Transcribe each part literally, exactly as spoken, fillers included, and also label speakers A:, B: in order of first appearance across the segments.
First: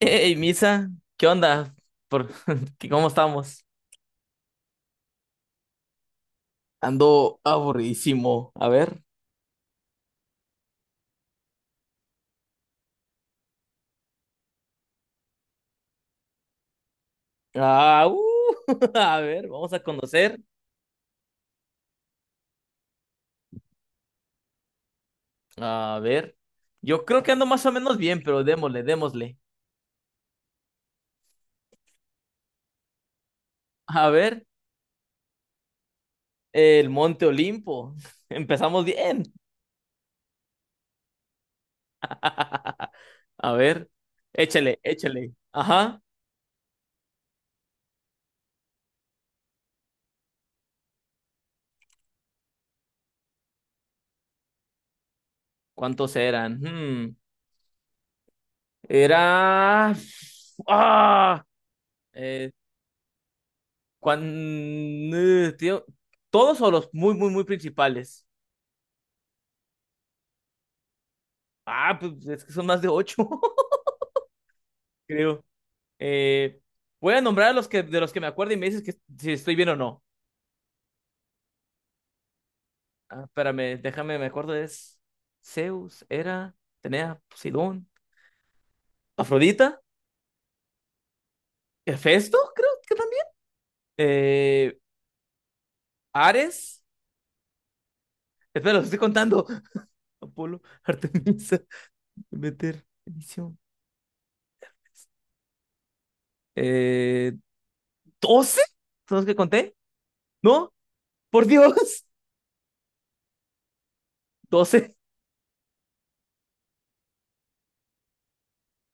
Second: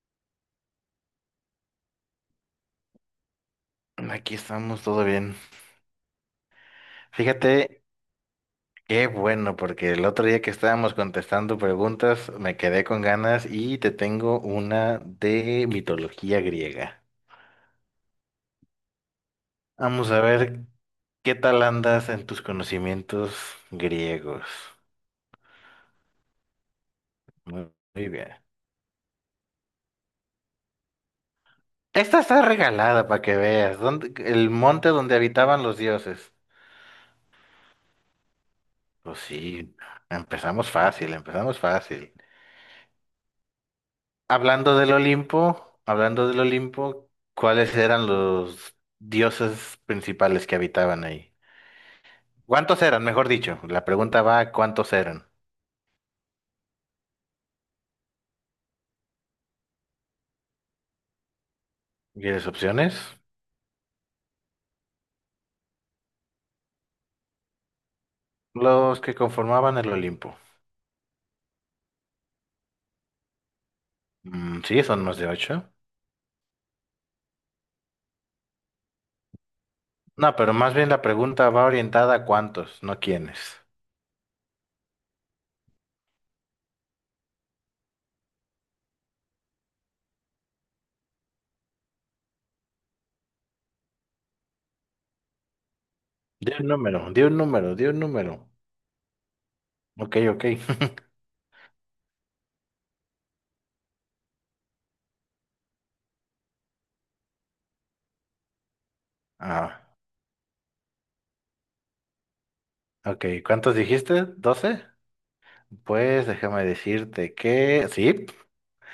A: Hey, Misa, ¿qué onda? Por... ¿qué- ¿Cómo estamos?
B: Aquí estamos, todo bien.
A: Ando
B: Fíjate,
A: aburridísimo. A ver.
B: qué bueno, porque el otro día que estábamos contestando preguntas me quedé con ganas y te tengo una de mitología griega.
A: Ah, uh, a ver, vamos a
B: Vamos a
A: conocer.
B: ver qué tal andas en tus conocimientos griegos.
A: A ver. Yo creo que ando más
B: Muy
A: o menos
B: muy
A: bien,
B: bien.
A: pero démosle, démosle.
B: Esta está regalada para que veas.
A: A
B: ¿Dónde-
A: ver,
B: el monte donde habitaban los dioses.
A: el Monte Olimpo. Empezamos
B: Pues
A: bien.
B: sí, empezamos fácil, empezamos fácil.
A: A ver,
B: Hablando
A: échale,
B: del
A: échale.
B: Olimpo,
A: Ajá.
B: hablando del Olimpo, ¿cuáles eran los dioses principales que habitaban ahí? ¿Cuántos eran, mejor dicho? La pregunta va, ¿cuántos eran?
A: ¿Cuántos eran? Hmm, era. ¡Ah!
B: ¿Quieres
A: eh,
B: opciones?
A: Cuando, eh, tío, todos o los muy, muy, muy principales.
B: Los que conformaban el Olimpo.
A: Ah, pues es que son más de ocho,
B: Mm, sí, son más de
A: creo.
B: ocho.
A: Eh, Voy a nombrar a los que, de los que me acuerdo y me dices que si estoy bien o no.
B: No, pero más bien la pregunta va orientada a cuántos, no
A: Ah,
B: quiénes.
A: espérame, déjame, me acuerdo, es Zeus, Hera, Tenea, Poseidón, Afrodita, Hefesto, creo que también. Eh,
B: Di un
A: Ares,
B: número, di un número, di un número.
A: espera, los estoy contando.
B: Ok, ok.
A: Apolo, Artemisa, Demeter, Edición. Eh, ¿doce? ¿Son los que conté?
B: Ah,
A: ¿No? Por Dios.
B: ok. ¿Cuántos dijiste?
A: Doce.
B: ¿Doce? Pues déjame decirte que sí,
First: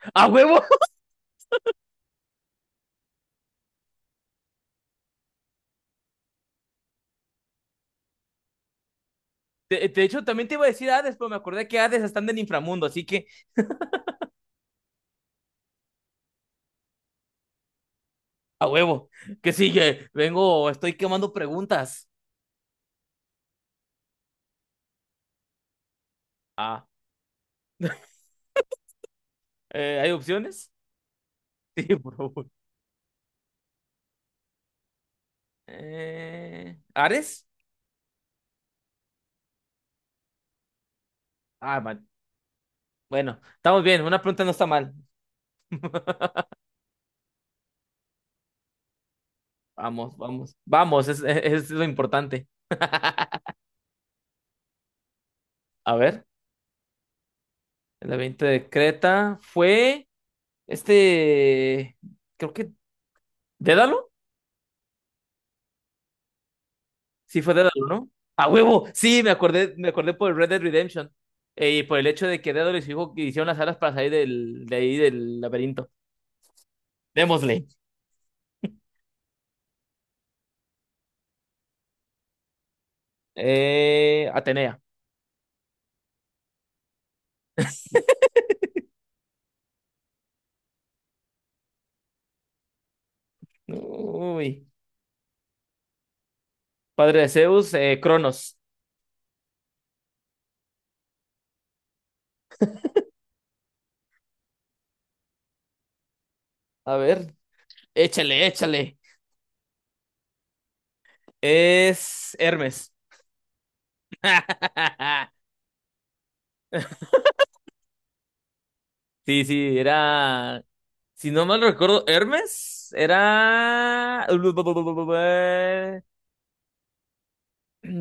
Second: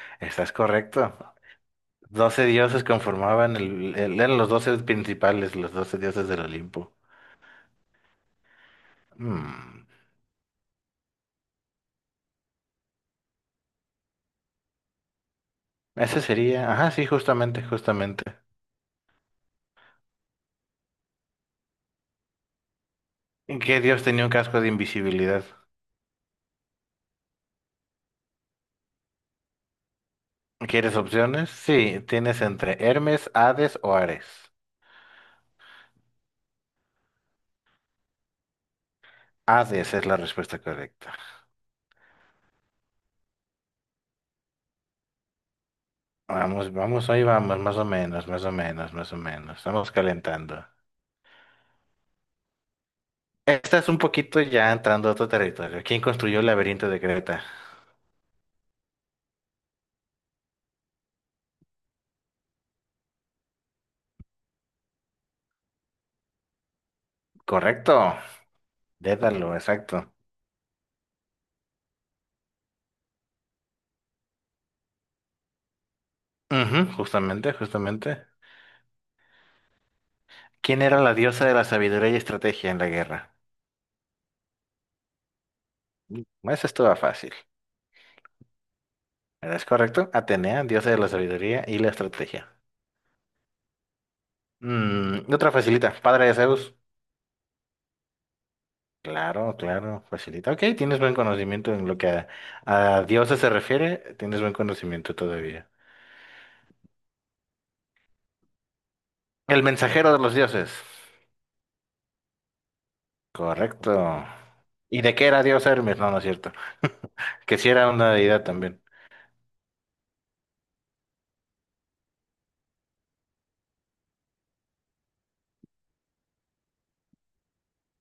A: ¡A
B: estás
A: huevo!
B: correcto. Doce dioses conformaban el, el- eran los doce principales, los doce dioses del Olimpo. Mm,
A: De, de hecho, también te iba a decir Hades, pero me acordé que Hades están del inframundo, así que
B: ese sería, ajá, sí, justamente, justamente.
A: a huevo. ¿Que sigue? Vengo, estoy quemando preguntas.
B: ¿Y qué dios tenía un casco de invisibilidad?
A: Ah, eh, ¿hay opciones?
B: ¿Quieres opciones?
A: Sí,
B: Sí,
A: por
B: tienes
A: favor.
B: entre Hermes, Hades o Ares.
A: Eh, ¿Ares?
B: Hades es la respuesta correcta.
A: Ah, man. Bueno, estamos bien, una pregunta no está mal.
B: Vamos, vamos, hoy vamos, más o menos, más o menos, más o menos. Estamos
A: Vamos, vamos,
B: calentando.
A: vamos, es, es- es lo importante.
B: Esta es un poquito ya entrando a otro territorio.
A: A
B: ¿Quién
A: ver,
B: construyó el laberinto de Creta?
A: el evento de Creta fue este, creo que, ¿Dédalo? Sí, fue Dédalo,
B: Correcto.
A: ¿no? ¡A huevo! Sí, me
B: Dédalo,
A: acordé, me
B: exacto.
A: acordé por el Red Dead Redemption. Eh, y por el hecho de que Dédalo y su hijo hicieron las alas para salir del, de ahí del laberinto.
B: Ujú, justamente,
A: Démosle.
B: justamente. ¿Quién era la diosa de la sabiduría y estrategia en la guerra?
A: Eh, Atenea.
B: Eso estaba fácil. ¿Verdad? ¿Es correcto? Atenea, diosa de la sabiduría y la estrategia.
A: Uy.
B: Mm, otra facilita, padre de Zeus.
A: Padre de Zeus, eh, Cronos.
B: Claro, claro, facilita. Ok, tienes buen conocimiento en lo que a, a dioses se refiere, tienes buen conocimiento todavía.
A: A ver. Échale, échale.
B: El mensajero de los dioses.
A: Es Hermes.
B: Correcto. ¿Y de qué era dios Hermes? No, no es cierto. Que si era una deidad también.
A: Sí, sí, era. Si no mal recuerdo, Hermes era.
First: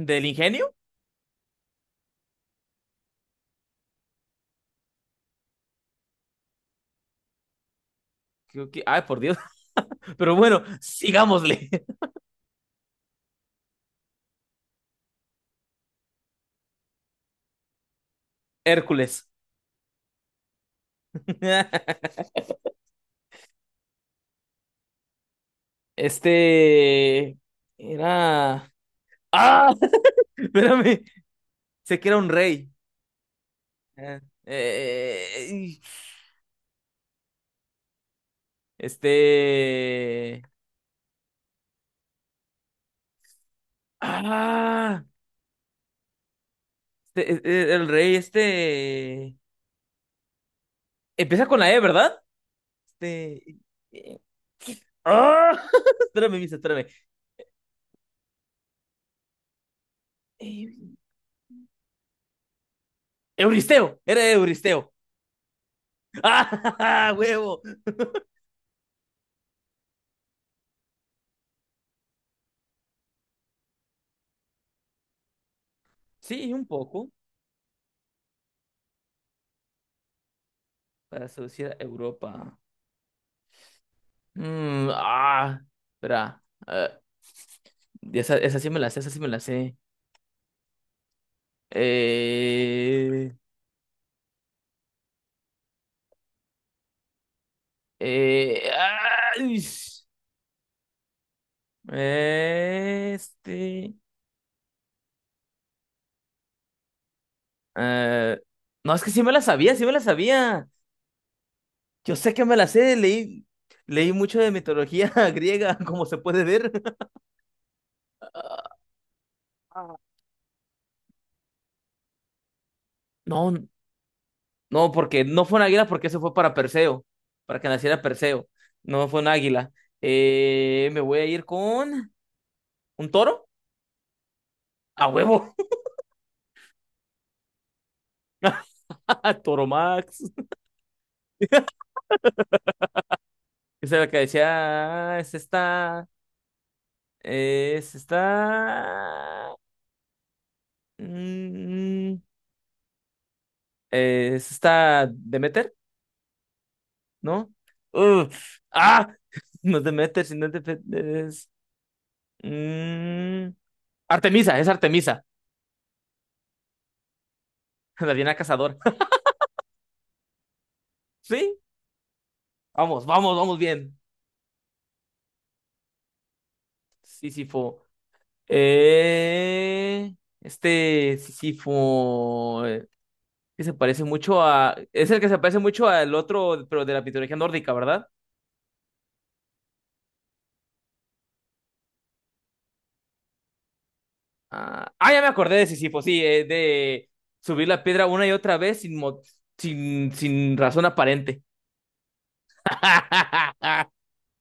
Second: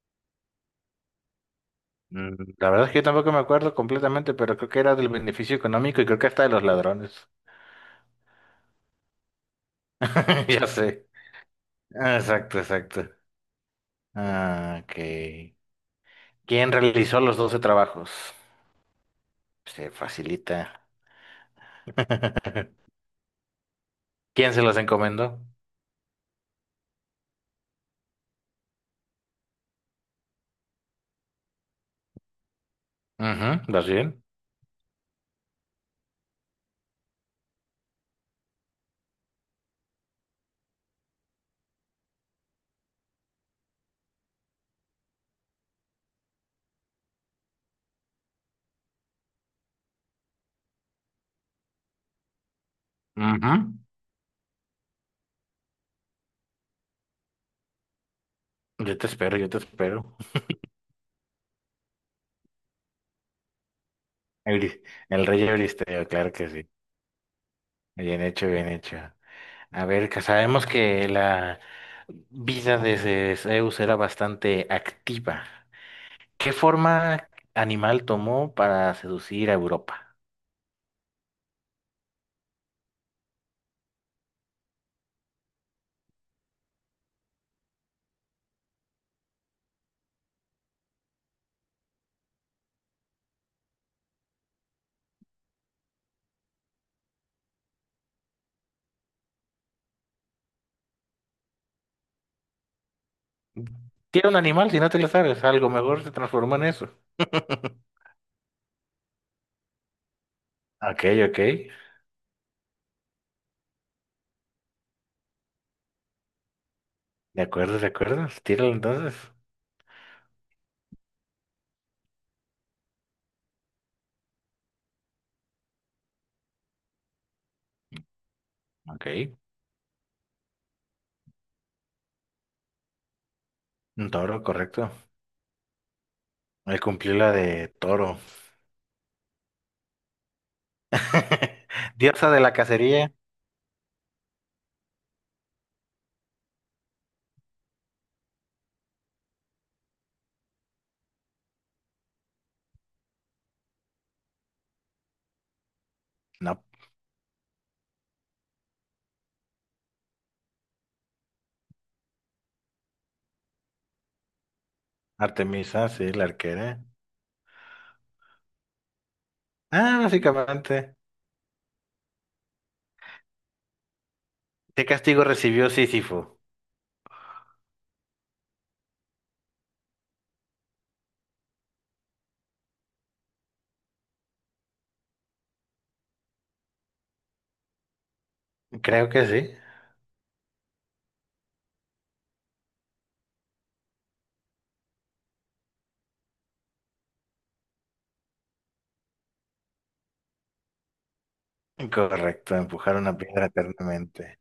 A: Del ingenio.
B: Mm, la verdad es que yo tampoco me acuerdo completamente, pero creo que era del beneficio económico y creo que hasta de los ladrones.
A: Creo que... Ay, por Dios. Pero bueno,
B: Ya sé.
A: sigámosle.
B: Ah, exacto, exacto. Ah, ok. ¿Quién realizó los doce trabajos?
A: Hércules.
B: Se facilita. ¿Quién se los encomendó?
A: Este era. ¡Ah! Espérame. Sé que era un rey.
B: Ujú, ¿vas
A: Ah,
B: bien?
A: eh, Este. ¡Ah! Este, eh, eh, el rey, este. Empieza con la E, ¿verdad?
B: Ujú.
A: Este. eh, ¡Ah! Espérame, Misa, espérame.
B: Yo te espero, yo te espero.
A: Eh, Euristeo, era
B: Euris-
A: Euristeo.
B: El rey Euristeo, claro que sí.
A: ¡Ah! ¡Huevo!
B: Bien hecho, bien hecho. A ver, que sabemos que la vida de Zeus era bastante activa. ¿Qué
A: Sí, un poco.
B: forma animal tomó para seducir a Europa?
A: Para seducir a Europa. Mm, ah, espera. Ah, esa, esa sí me la sé, esa sí me la sé. Eh, eh, ay, este.
B: Tiene un animal, si no te lo sabes, algo mejor se transformó en eso.
A: Eh, no, es que sí me la sabía, sí me la sabía.
B: Ok, ok.
A: Yo sé que me la sé, leí, leí mucho de mitología griega, como se puede ver.
B: De acuerdo, de acuerdo. Tíralo entonces.
A: Ah, no, no, porque no fue un águila, porque eso fue para Perseo, para que naciera Perseo. No fue un
B: Ok.
A: águila. Eh, me voy a ir con un toro.
B: Un toro, correcto.
A: A huevo.
B: Él cumplió la de toro.
A: Toromax.
B: Diosa de la cacería.
A: Esa era la que decía, "Ah, es esta, es esta, mm, es esta Demeter,
B: No.
A: ¿no? Uh, ah, no es Demeter, sino es, de- es, mm, Artemisa, es Artemisa,
B: Artemisa, sí, la arquera.
A: la Diana Cazadora.
B: Ah, básicamente.
A: Sí, vamos, vamos, vamos bien.
B: ¿Qué castigo recibió Sísifo?
A: Sísifo. Eh, este Sísifo. Que se parece mucho a. Es el que se parece mucho al otro, pero de la mitología nórdica, ¿verdad?
B: Creo que sí.
A: Ah, ah, ya me acordé de Sísifo, sí, eh, de subir la piedra una y otra vez sin, mo- sin, sin razón aparente.
B: Correcto, empujar una piedra eternamente.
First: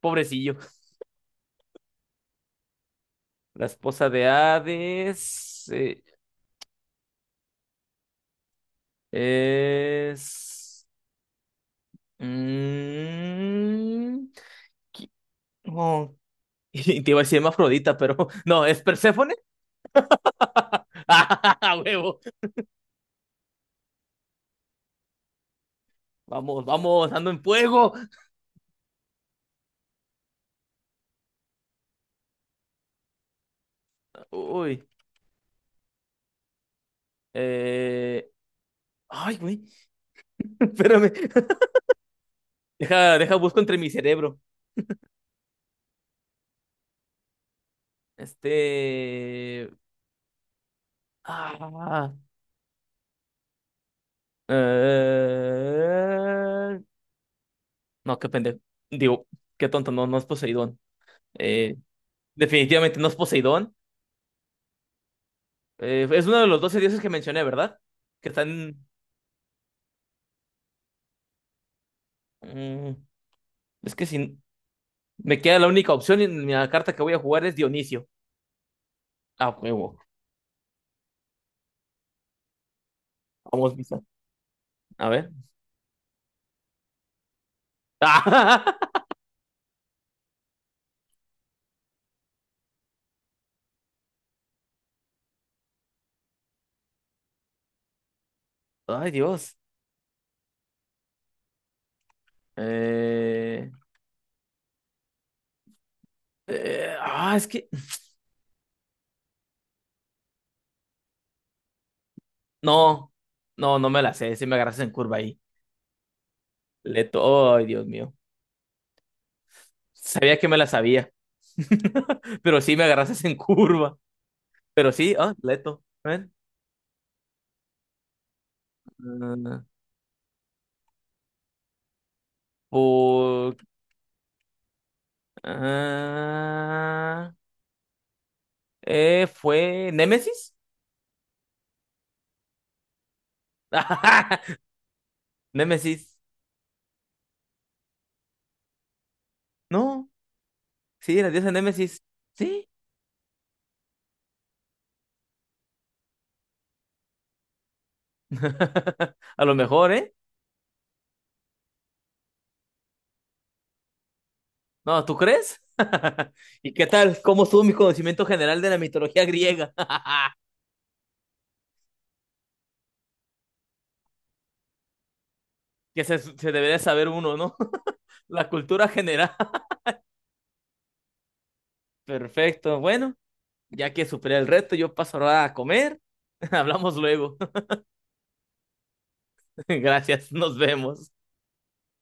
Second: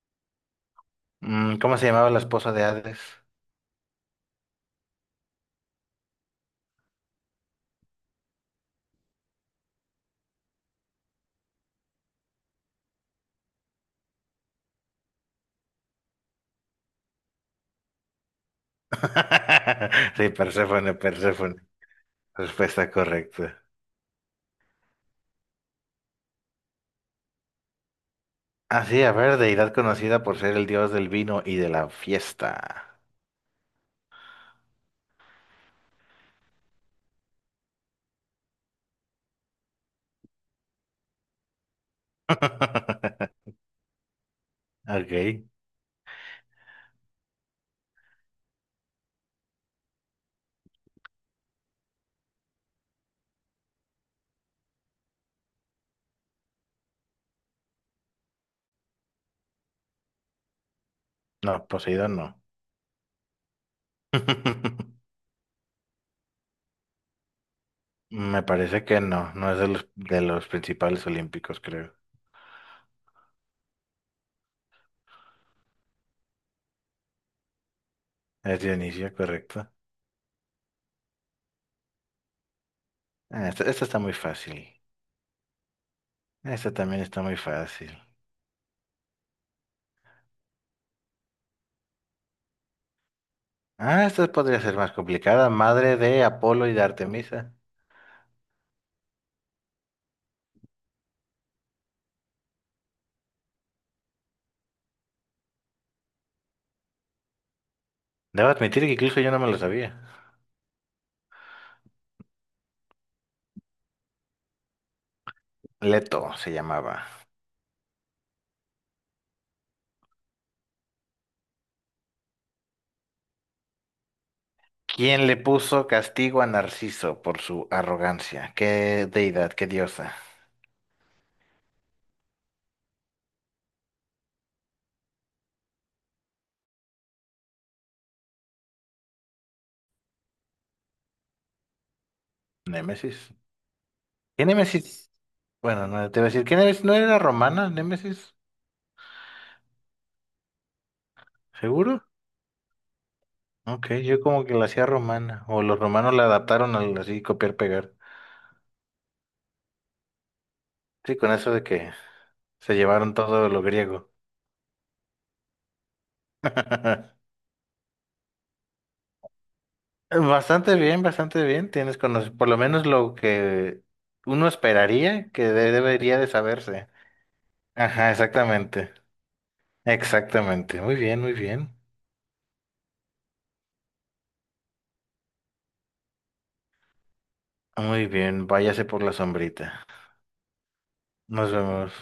A: Pobrecillo.
B: Mm, ¿cómo se llamaba la esposa de Hades?
A: La esposa de Hades eh, es. Mm, qui- no. Y te iba a decir Afrodita, pero no, es Perséfone.
B: Sí, Perséfone, Perséfone.
A: ¡Ah, huevo!
B: Respuesta correcta.
A: Vamos, vamos, ando en fuego.
B: Ah, sí, a ver, deidad conocida por ser el dios del vino y de la fiesta.
A: Uy. Eh... Ay, güey, espérame. Deja, deja, busco entre mi cerebro.
B: Ok.
A: Este. Ah. Eh... No, qué pendejo. Digo, qué tonto, no, no es Poseidón.
B: No,
A: Eh,
B: Poseidón no.
A: definitivamente no es Poseidón. Eh, es uno de los doce dioses que mencioné, ¿verdad? Que
B: Me parece
A: están.
B: que no, no es de los, de los principales olímpicos, creo.
A: mm, es que si me queda la única opción en la carta que voy a jugar es Dionisio.
B: Es Dionisio,
A: Ah,
B: correcto.
A: huevo.
B: Ah, Esta,
A: Vamos,
B: esta está
A: Misa.
B: muy fácil.
A: A ver.
B: Esta también está muy fácil. Ah, esta podría ser más complicada. Madre de Apolo y de Artemisa.
A: Ay, Dios. Eh. Eh, ah, es que.
B: Debo admitir que incluso yo no me lo sabía.
A: No, no, no me la sé. Si me agarras en curva ahí.
B: Leto se llamaba.
A: Leto, ay, Dios mío. Sabía que me la sabía. Pero sí me agarras en curva. Pero sí,
B: ¿Quién
A: ah,
B: le
A: Leto.
B: puso
A: ¿Ven?
B: castigo a Narciso por su arrogancia? ¿Qué deidad,
A: Ah,
B: qué diosa?
A: por- ah, eh, ¿fue Némesis?
B: Némesis. ¿Qué Némesis? Bueno, no
A: Némesis.
B: te voy a decir, ¿qué Némesis? ¿No era romana, Némesis?
A: No, sí, la diosa Némesis.
B: ¿Seguro?
A: Sí.
B: Ok, yo como que la hacía romana, o los romanos la adaptaron al así copiar pegar.
A: A lo mejor, ¿eh?
B: Sí, con eso de que se llevaron todo lo griego.
A: No, ¿tú crees? ¿Y qué tal? ¿Cómo estuvo mi conocimiento general de la mitología griega?
B: Bastante bien, bastante bien. Tienes conoc- por lo menos lo que uno esperaría que de-
A: Que se,
B: debería de
A: se debe de
B: saberse.
A: saber uno, ¿no?
B: Ajá,
A: La cultura
B: exactamente.
A: general.
B: Exactamente. Muy bien, muy bien.
A: Perfecto. Bueno, ya que superé el reto, yo paso ahora a comer. Hablamos luego.
B: Muy bien. Váyase por la sombrita.
A: Gracias, nos vemos.
B: Nos vemos.